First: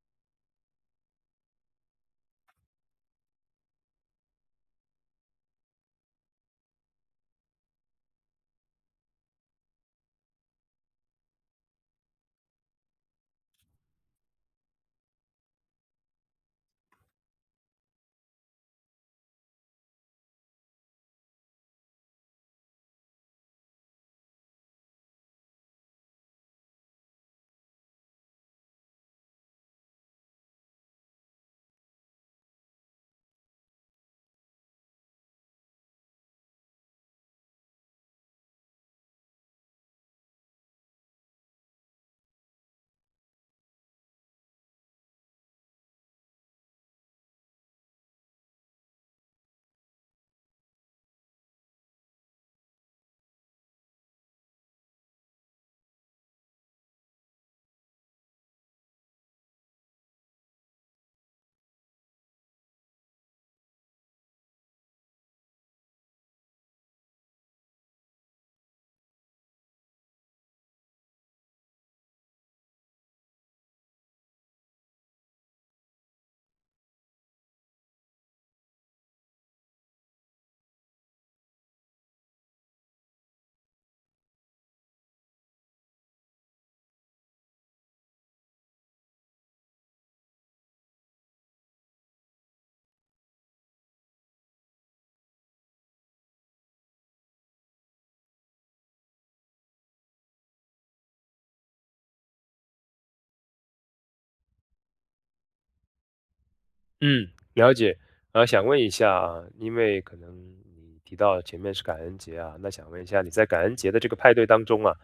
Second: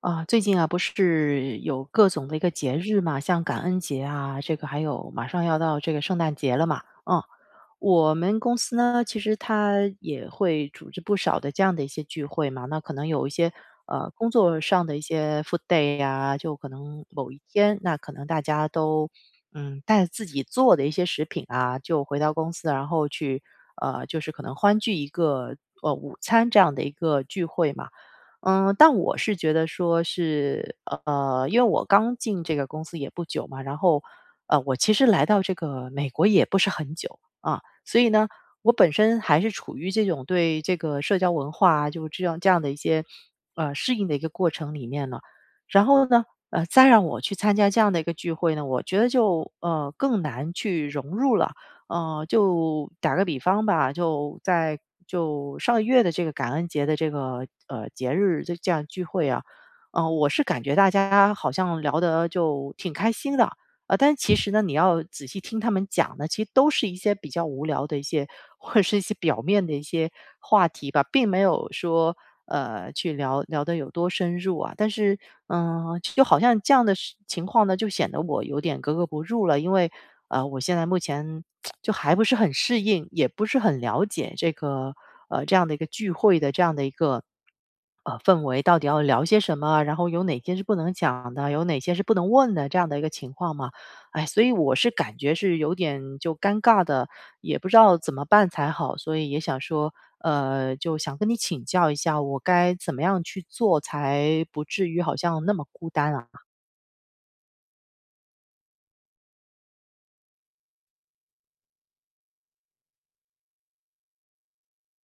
啊，最近啊，不是有各种的一个节日嘛，像感恩节啊，这个还有马上要到这个圣诞节了嘛，我们公司呢，其实它也会组织不少的这样的一些聚会嘛。那可能有一些工作上的一些 food day 呀、就可能某一天，那可能大家都带自己做的一些食品啊，就回到公司，然后去就是可能欢聚一个午餐这样的一个聚会嘛。但我是觉得说是因为我刚进这个公司也不久嘛，然后我其实来到这个美国也不是很久啊，所以呢，我本身还是处于这种对这个社交文化啊就是这样的一些适应的一个过程里面了。然后呢，再让我去参加这样的一个聚会呢，我觉得就更难去融入了。就打个比方吧，就上个月的这个感恩节的这个节日就这样聚会啊，我是感觉大家好像聊得就挺开心的，但其实呢，你要仔细听他们讲呢，其实都是一些比较无聊的一些，或者是一些表面的一些话题吧，并没有说去聊聊的有多深入啊。但是，就好像这样的事情况呢，就显得我有点格格不入了，因为我现在目前 就还不是很适应，也不是很了解这个这样的一个聚会的这样的一个。氛围到底要聊些什么，然后有哪些是不能讲的，有哪些是不能问的这样的一个情况嘛。哎，所以我是感觉是有点就尴尬的，也不知道怎么办才好，所以也想说，就想跟你请教一下，我该怎么样去做才不至于好像那么孤单啊？嗯，了解。想问一下啊，因为可能你提到前面是感恩节啊，那想问一下你在感恩节的这个派对当中啊，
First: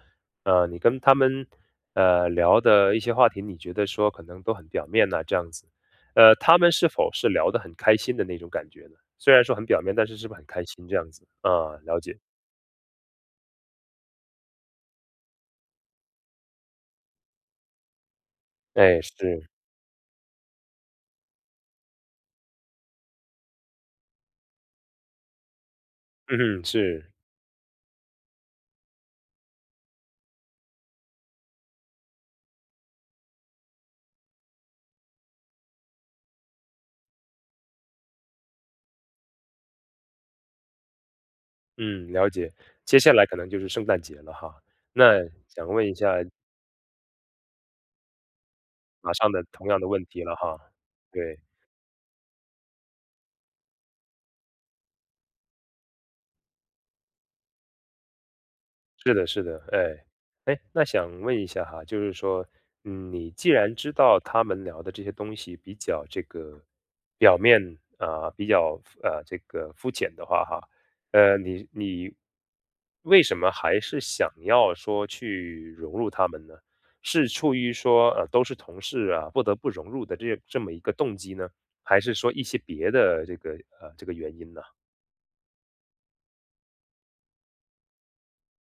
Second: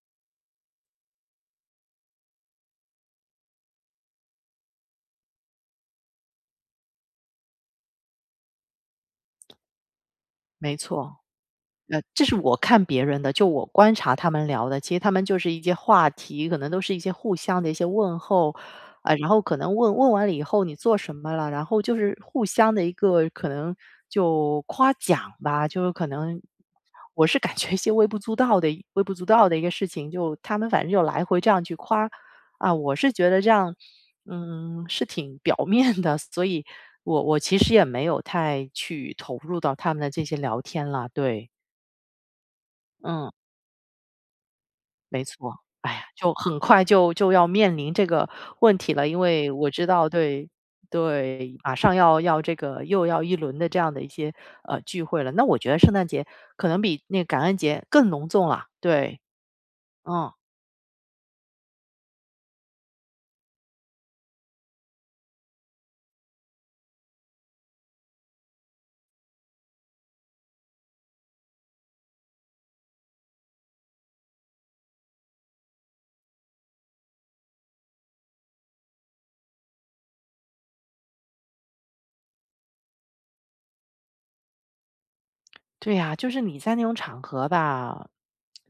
你跟他们聊的一些话题，你觉得说可能都很表面呐、这样子，他们是否是聊得很开心的那种感觉呢？虽然说很表面，但是是不是很开没心这样错。子啊？了解，这是我看别人的，就我观察他们聊的，其实他们就是一些话题，可能都是一些互相的一些问候，哎，啊，然后是，可能问问完了以后你做什么了，然后就是互相的一个可能就夸奖吧，就是可嗯能哼是，我是感觉一些微不足道的一个事情，就他们反正就来回这样去夸，啊，我是觉得这样，是挺表面的，所以我其实也没有太去投入到他们的这些聊天了，对。嗯，了解。接下来嗯，可能就是圣诞节了哈，那没错。想问哎一呀，下就很快就要面临这个问题了，马因上的为同我样知的问道，题了对哈，对。对，马上要这个又要一轮的这样的一些聚会了。那我觉得圣诞节可能比那个感恩节更隆重了，是对，的，是的，哎，嗯。哎，那想问一下哈，就是说，嗯，你既然知道他们聊的这些东西比较这个表面啊、比较这个肤浅的话哈，你为什么还是想要说去融入他们呢？是出于说都是同事啊，不得不融入的这么一个动机呢，还是说一些别的这个这个原因呢？对呀，就是你在那种场合吧，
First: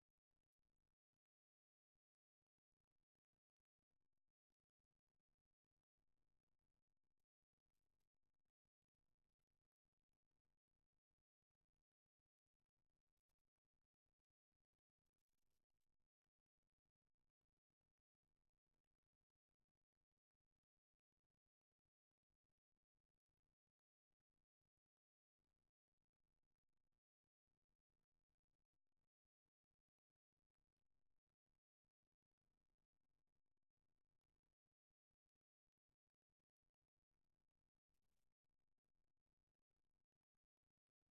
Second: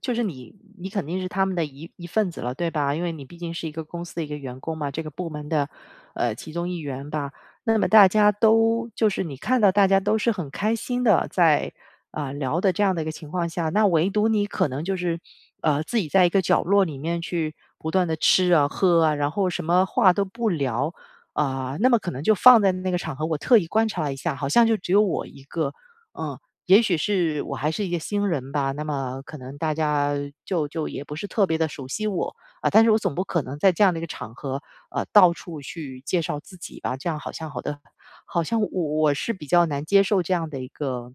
就是你肯定是他们的一份子了，对吧？因为你毕竟是一个公司的一个员工嘛，这个部门的其中一员吧。那么大家都就是你看到大家都是很开心的在啊、聊的这样的一个情况下，那唯独你可能就是自己在一个角落里面去不断的吃啊喝啊，然后什么话都不聊啊、那么可能就放在那个场合，我特意观察了一下，好像就只有我一个。嗯，也许是我还是一个新人吧，那么可能大家就也不是特别的熟悉我，啊，但是我总不可能在这样的一个场合，到处去介绍自己吧，这样好像好像我是比较难接受这样的一个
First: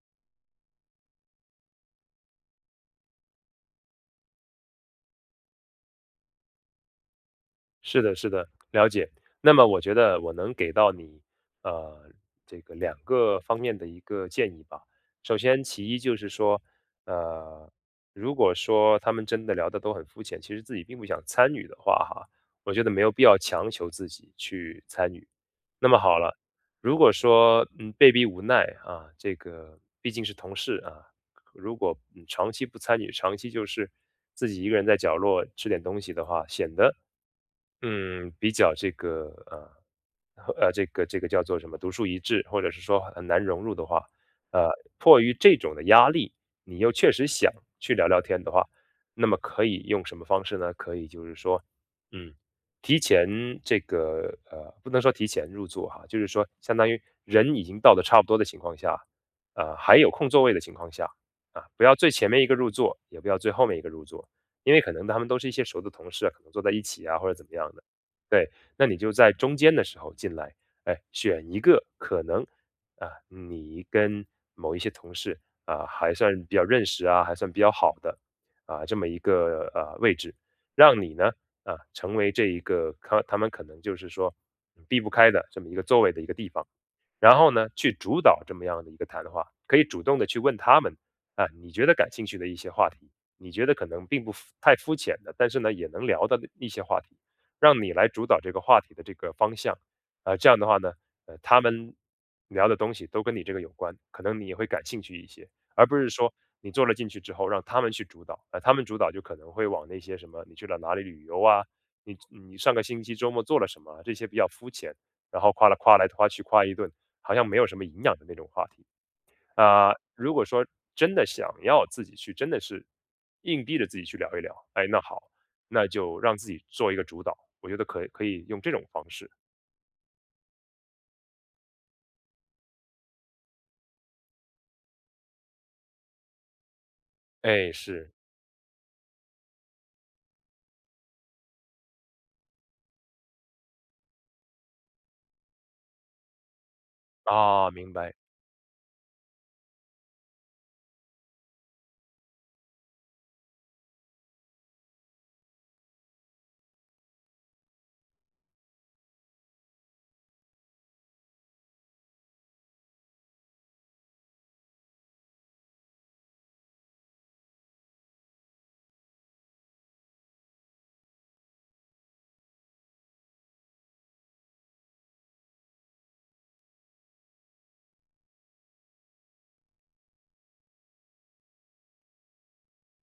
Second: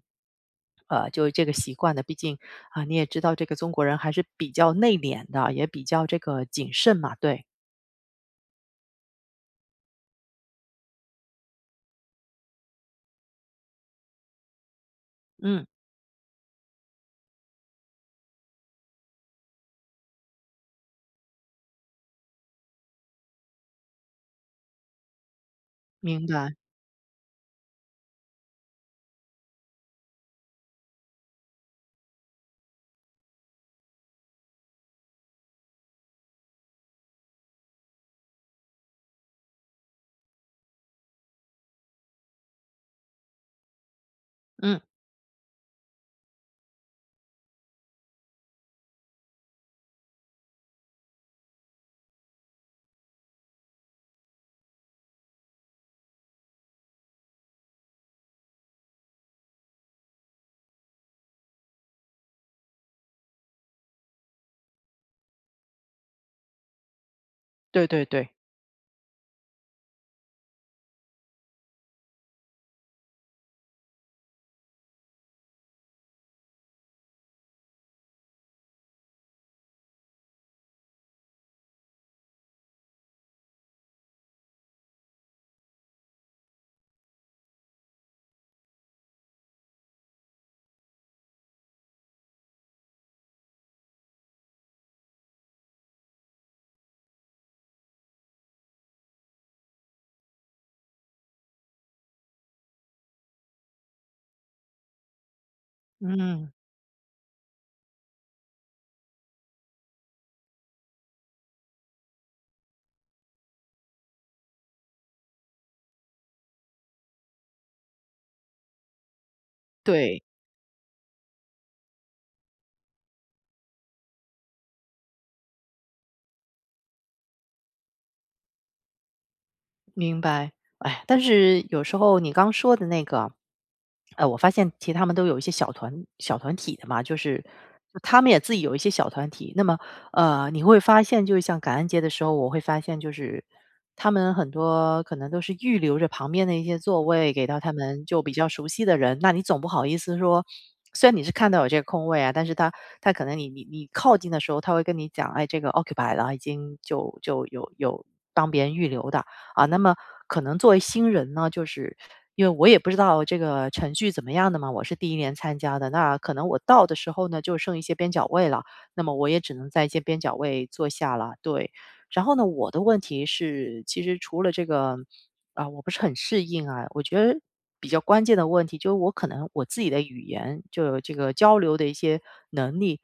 就是这个习惯的。毕竟，啊，你也知道这个中国人还是比较内敛的，也比较这个谨慎嘛，对，是的，是的，了解。那么我觉得我能给到你，呃，这个两个方面的一个建议吧。首先，嗯，其一就是说，呃，如果说他们真的聊的都很肤浅，其实自己并不想参与的话，哈，我觉得没有必要强求自己去参与。那么好明了，白，如果说被逼无奈啊，这个毕竟是同事啊，如果长期不参与，长期就是自己一个人在角落吃点东西的话，显得嗯，比较这个这个叫做什么独树一帜，或者是说很难融入的话，呃，嗯，迫于这种的压力，你又确实想去聊聊天的话，那么可以用什么方式呢？可以就是说，嗯，提前这个不能说提前入座哈，就是说相当于人已经到的差不多的情况下，还有空座位的情况下啊，不要最前面一个入座，也不要最后面一个入座，因为可能他们都是一些熟的同事啊，可能坐在一起啊，或者怎么样的。对对对，对，那你就在中间的时候进来，哎，选一个可能啊，你跟某一些同事啊还算比较认识啊，还算比较好的啊这么一个位置，让你呢啊成为这一个他们可能就是说嗯避不开的这么一个座位的一个地方。然后呢，去主导这么样的一个谈话，可以主动的去问他们，啊，你觉得感兴趣的一些话题，你觉得可能并不肤太肤浅的，但是呢，也能聊的一些话题，让你来主导这个话题的这个方向。啊，这样的话呢，他们聊的东西都跟你这个有关，可能你也会感兴趣一些，而不是说嗯，你做了进去之后让他们去主导，啊，他们主导就可能会往那些什么你去了哪里旅游啊，你上个星期周末做了什么啊这些比较肤浅，然后夸来夸去夸一顿，好像没有什么营养的那种话题。啊、对。如果说真的想要自己去，真的是硬逼着自己去聊一聊，哎，那好，那就让自己做一个主导，我觉得可以用这种方式。明白，哎，但是有时候你刚说的那个，我发现其实他们都有一些小团体的嘛，就是哎，就是他们也自己有一些小团体。那么，你会发现，就是像感恩节的时候，我会发现就是他们很多可能都是预留着旁边的一些座位给到啊，他明们白，就比较熟悉的人，那你总不好意思说。虽然你是看到有这个空位啊，但是他可能你靠近的时候，他会跟你讲，哎，这个 occupy 了，已经就有帮别人预留的，啊，那么可能作为新人呢，就是因为我也不知道这个程序怎么样的嘛，我是第一年参加的，那可能我到的时候呢，就剩一些边角位了，那么我也只能在一些边角位坐下了，对。然后呢，我的问题是，其实除了这个啊，我不是很适应啊。我觉得比较关键的问题就是我可能我自己的语言就有这个交流的一些能力，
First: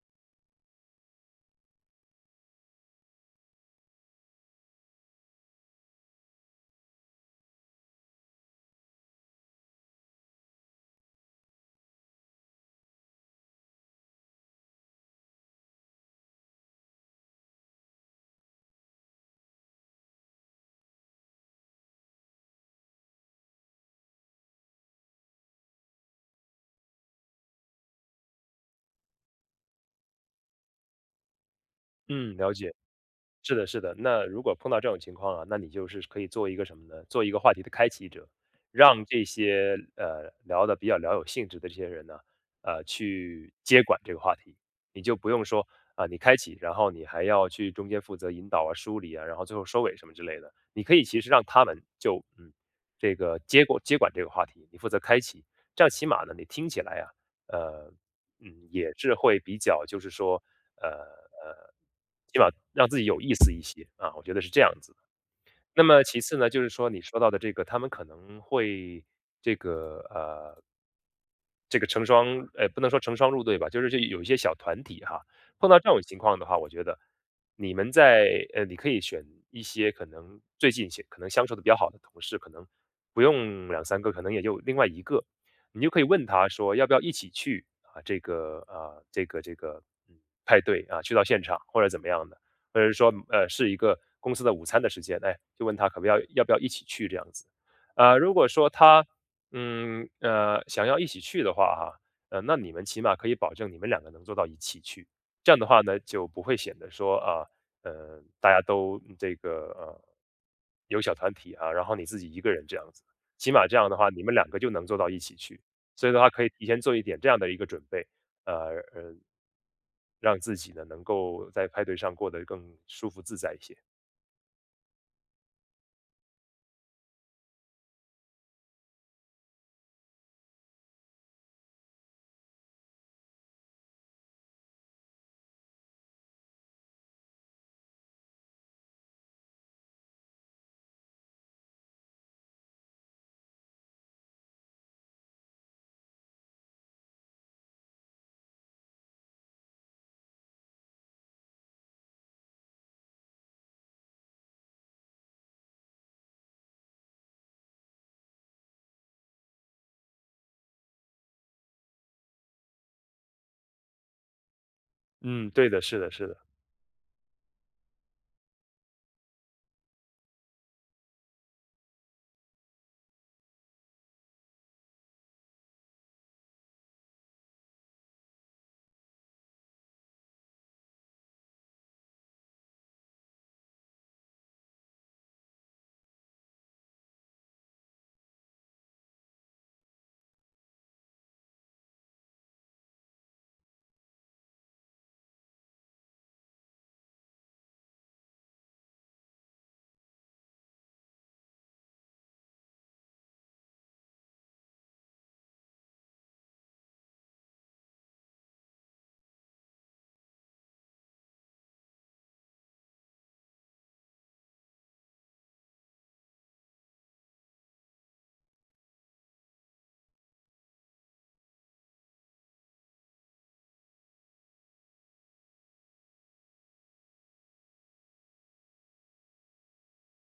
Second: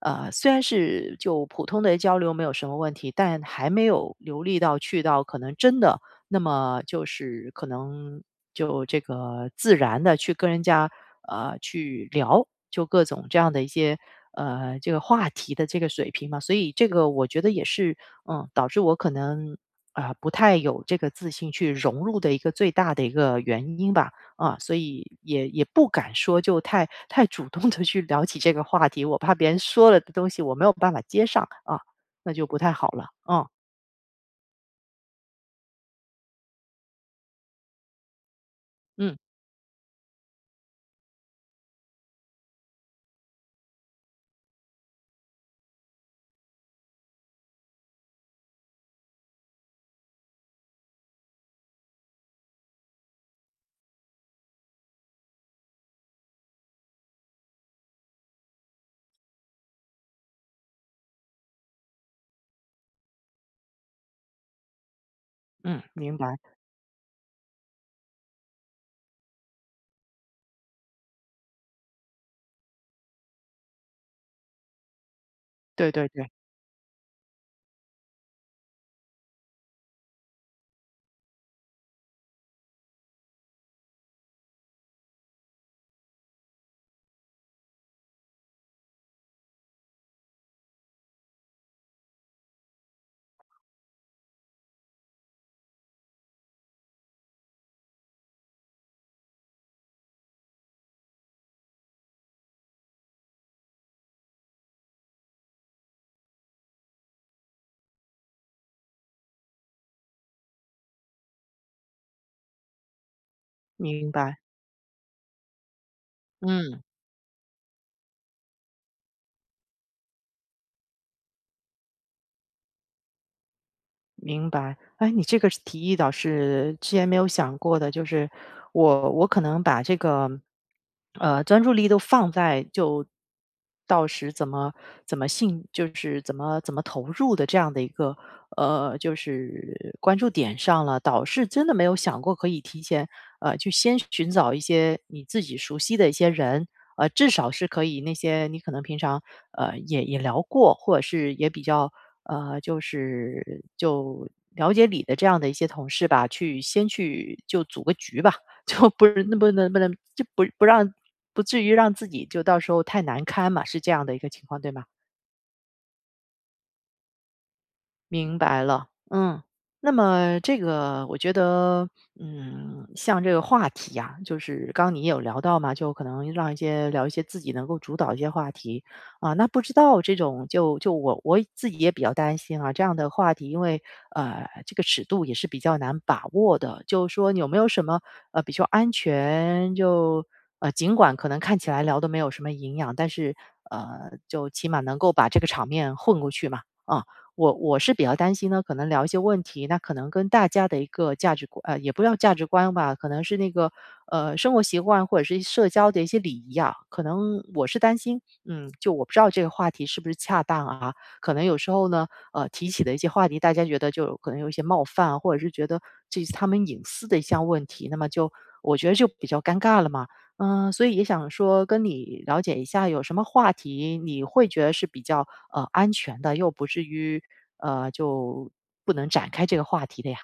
虽然是就普通的交流没有什么问题，但还没有流利到去到可能真的那么就是可能就这个自然的去跟人家去聊，就各种这样的一些。这个话题的这个水平嘛，所以这个我觉得也是，导致我可能啊，不太有这个自信去融入的一个最大的一个原因吧，啊，所以也不敢说就太主动的去聊起这个话题，我怕别人说了的东西我没有办法接上啊，那嗯，就了不太解。好了。嗯是的，是的。那如果碰到这种情况啊，那你就是可以做一个什么呢？做一个话题的开启者，让嗯这些聊的比较聊有兴致的这些人呢，去接管这个话题，你就不用说啊、你开启，然后你还要去中间负责引导啊、梳理啊，然后最后收尾什么之类的。你可以其实让他们就嗯，这个接管这个话题，你负责开启，这样起码呢，你听起来啊，呃……嗯，也是会比较就是说，呃，呃，起码让自己有意思一些，啊，我觉得是这样子。嗯，那么明其次白，呢，就是说你说到的这个，他们可能会这个这个成双，不能说成双入对吧，就是这有一些小团体哈，碰到这对种对情对，况的话，我觉得你们在你可以选一些可能最近些可能相处的比较好的同事，可能不用两三个，可能也就另外一个，你就可以问他说要不要一起去啊，这个啊，这个嗯派对啊，去到现场或者怎么样的。或者是说，是一个公司的午餐的时间，哎，就问他可不要要不要一起去这样子。如果说他，想要一起去的话哈，那你们起码可以保证你们两个能做到一起去。这样的话呢，就不会显得说啊，大家都嗯这个有小团体啊，然后你自己一个人这样子。起码这样的话，明你们白，两个就能做到一起去。所以的话，可以提前嗯。做一点这样的一个准备。呃呃，让自己呢，能够在派对上过得更舒服自在一些。明白，哎，你这个是提议倒是之前没有想过的，就是我可能把这个专注力都放在就到时怎么信，就是怎么投入的这样的一个就是关注点上了，倒是真的没有想过可以提前去先寻找一些你自己熟悉的一些人。至少是可以那些你可能平常也聊过，或者是也比较就了解你的这样的一些同事吧，去先去就组个局吧，就不是那不能不能就不不让不至于让自己就到时候太难堪嘛，是这样的一个情况，对吗？嗯，对的，是的，是的。明白了，嗯，那么这个我觉得，像这个话题呀、就是刚刚你也有聊到嘛，就可能让一些聊一些自己能够主导一些话题啊。那不知道这种就我自己也比较担心啊，这样的话题，因为这个尺度也是比较难把握的。就是说你有没有什么比较安全就尽管可能看起来聊的没有什么营养，但是就起码能够把这个场面混过去嘛，啊。我是比较担心呢，可能聊一些问题，那可能跟大家的一个价值观，也不叫价值观吧，可能是那个生活习惯或者是社交的一些礼仪啊，可能我是担心，就我不知道这个话题是不是恰当啊，可能有时候呢，提起的一些话题，大家觉得就可能有一些冒犯啊或者是觉得这是他们隐私的一项问题，那么就我觉得就比较尴尬了嘛。嗯，所以也想说跟你了解一下，有什么话题你会觉得是比较安全的，又不至于就不能展开这个话题的呀？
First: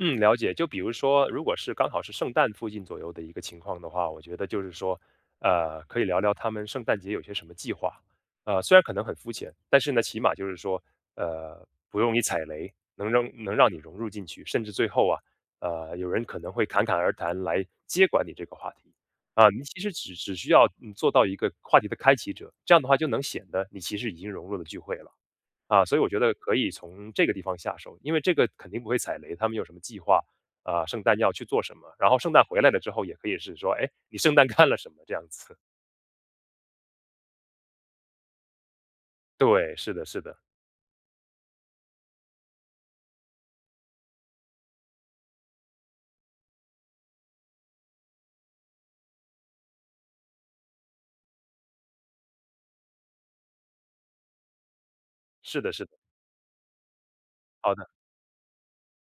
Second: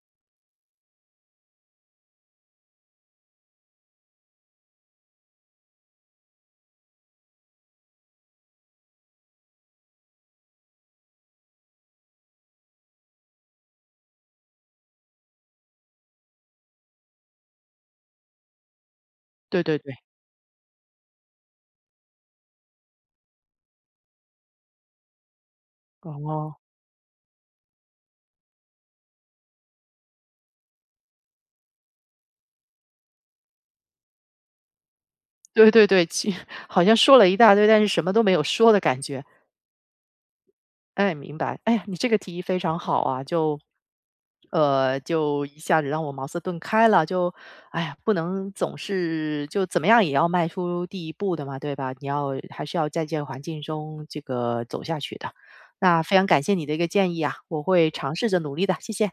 嗯，了解。就比如说，如果是刚好是圣诞附近左右的一个情况的话，我觉得就是说，可以聊聊他们圣诞节有些什么计划。虽然可能很肤浅，但是呢，起码就是说，呃，不容易踩雷，能让你融入进去，甚至最后啊，有人可能会侃侃而谈来接管你这个话题。啊，对你对其实对，只需要嗯做到一个话题的开启者，这样的话就能显得你其实已经融入了聚会了。啊，所以我觉得可哦，以从这个地方下手，因为这个肯定不会踩雷，他们有什么计划啊，圣诞要去做什么，然后圣诞回来了之后也可以是说，哎，你圣诞 干了什么这样 子。对对对，好像说了一大堆，但是什么都没有说的感觉。对，是的，是的，哎，明白。哎呀，你这个提议非常好啊，就一下子让我茅塞顿开了。哎呀，不能总是就怎么样也要迈出第一步的嘛，对吧？你要还是要在这个环境中这个走下去的。是的，是的。那非常感谢你的一个建议啊，我好的。会尝试着努力的，谢谢。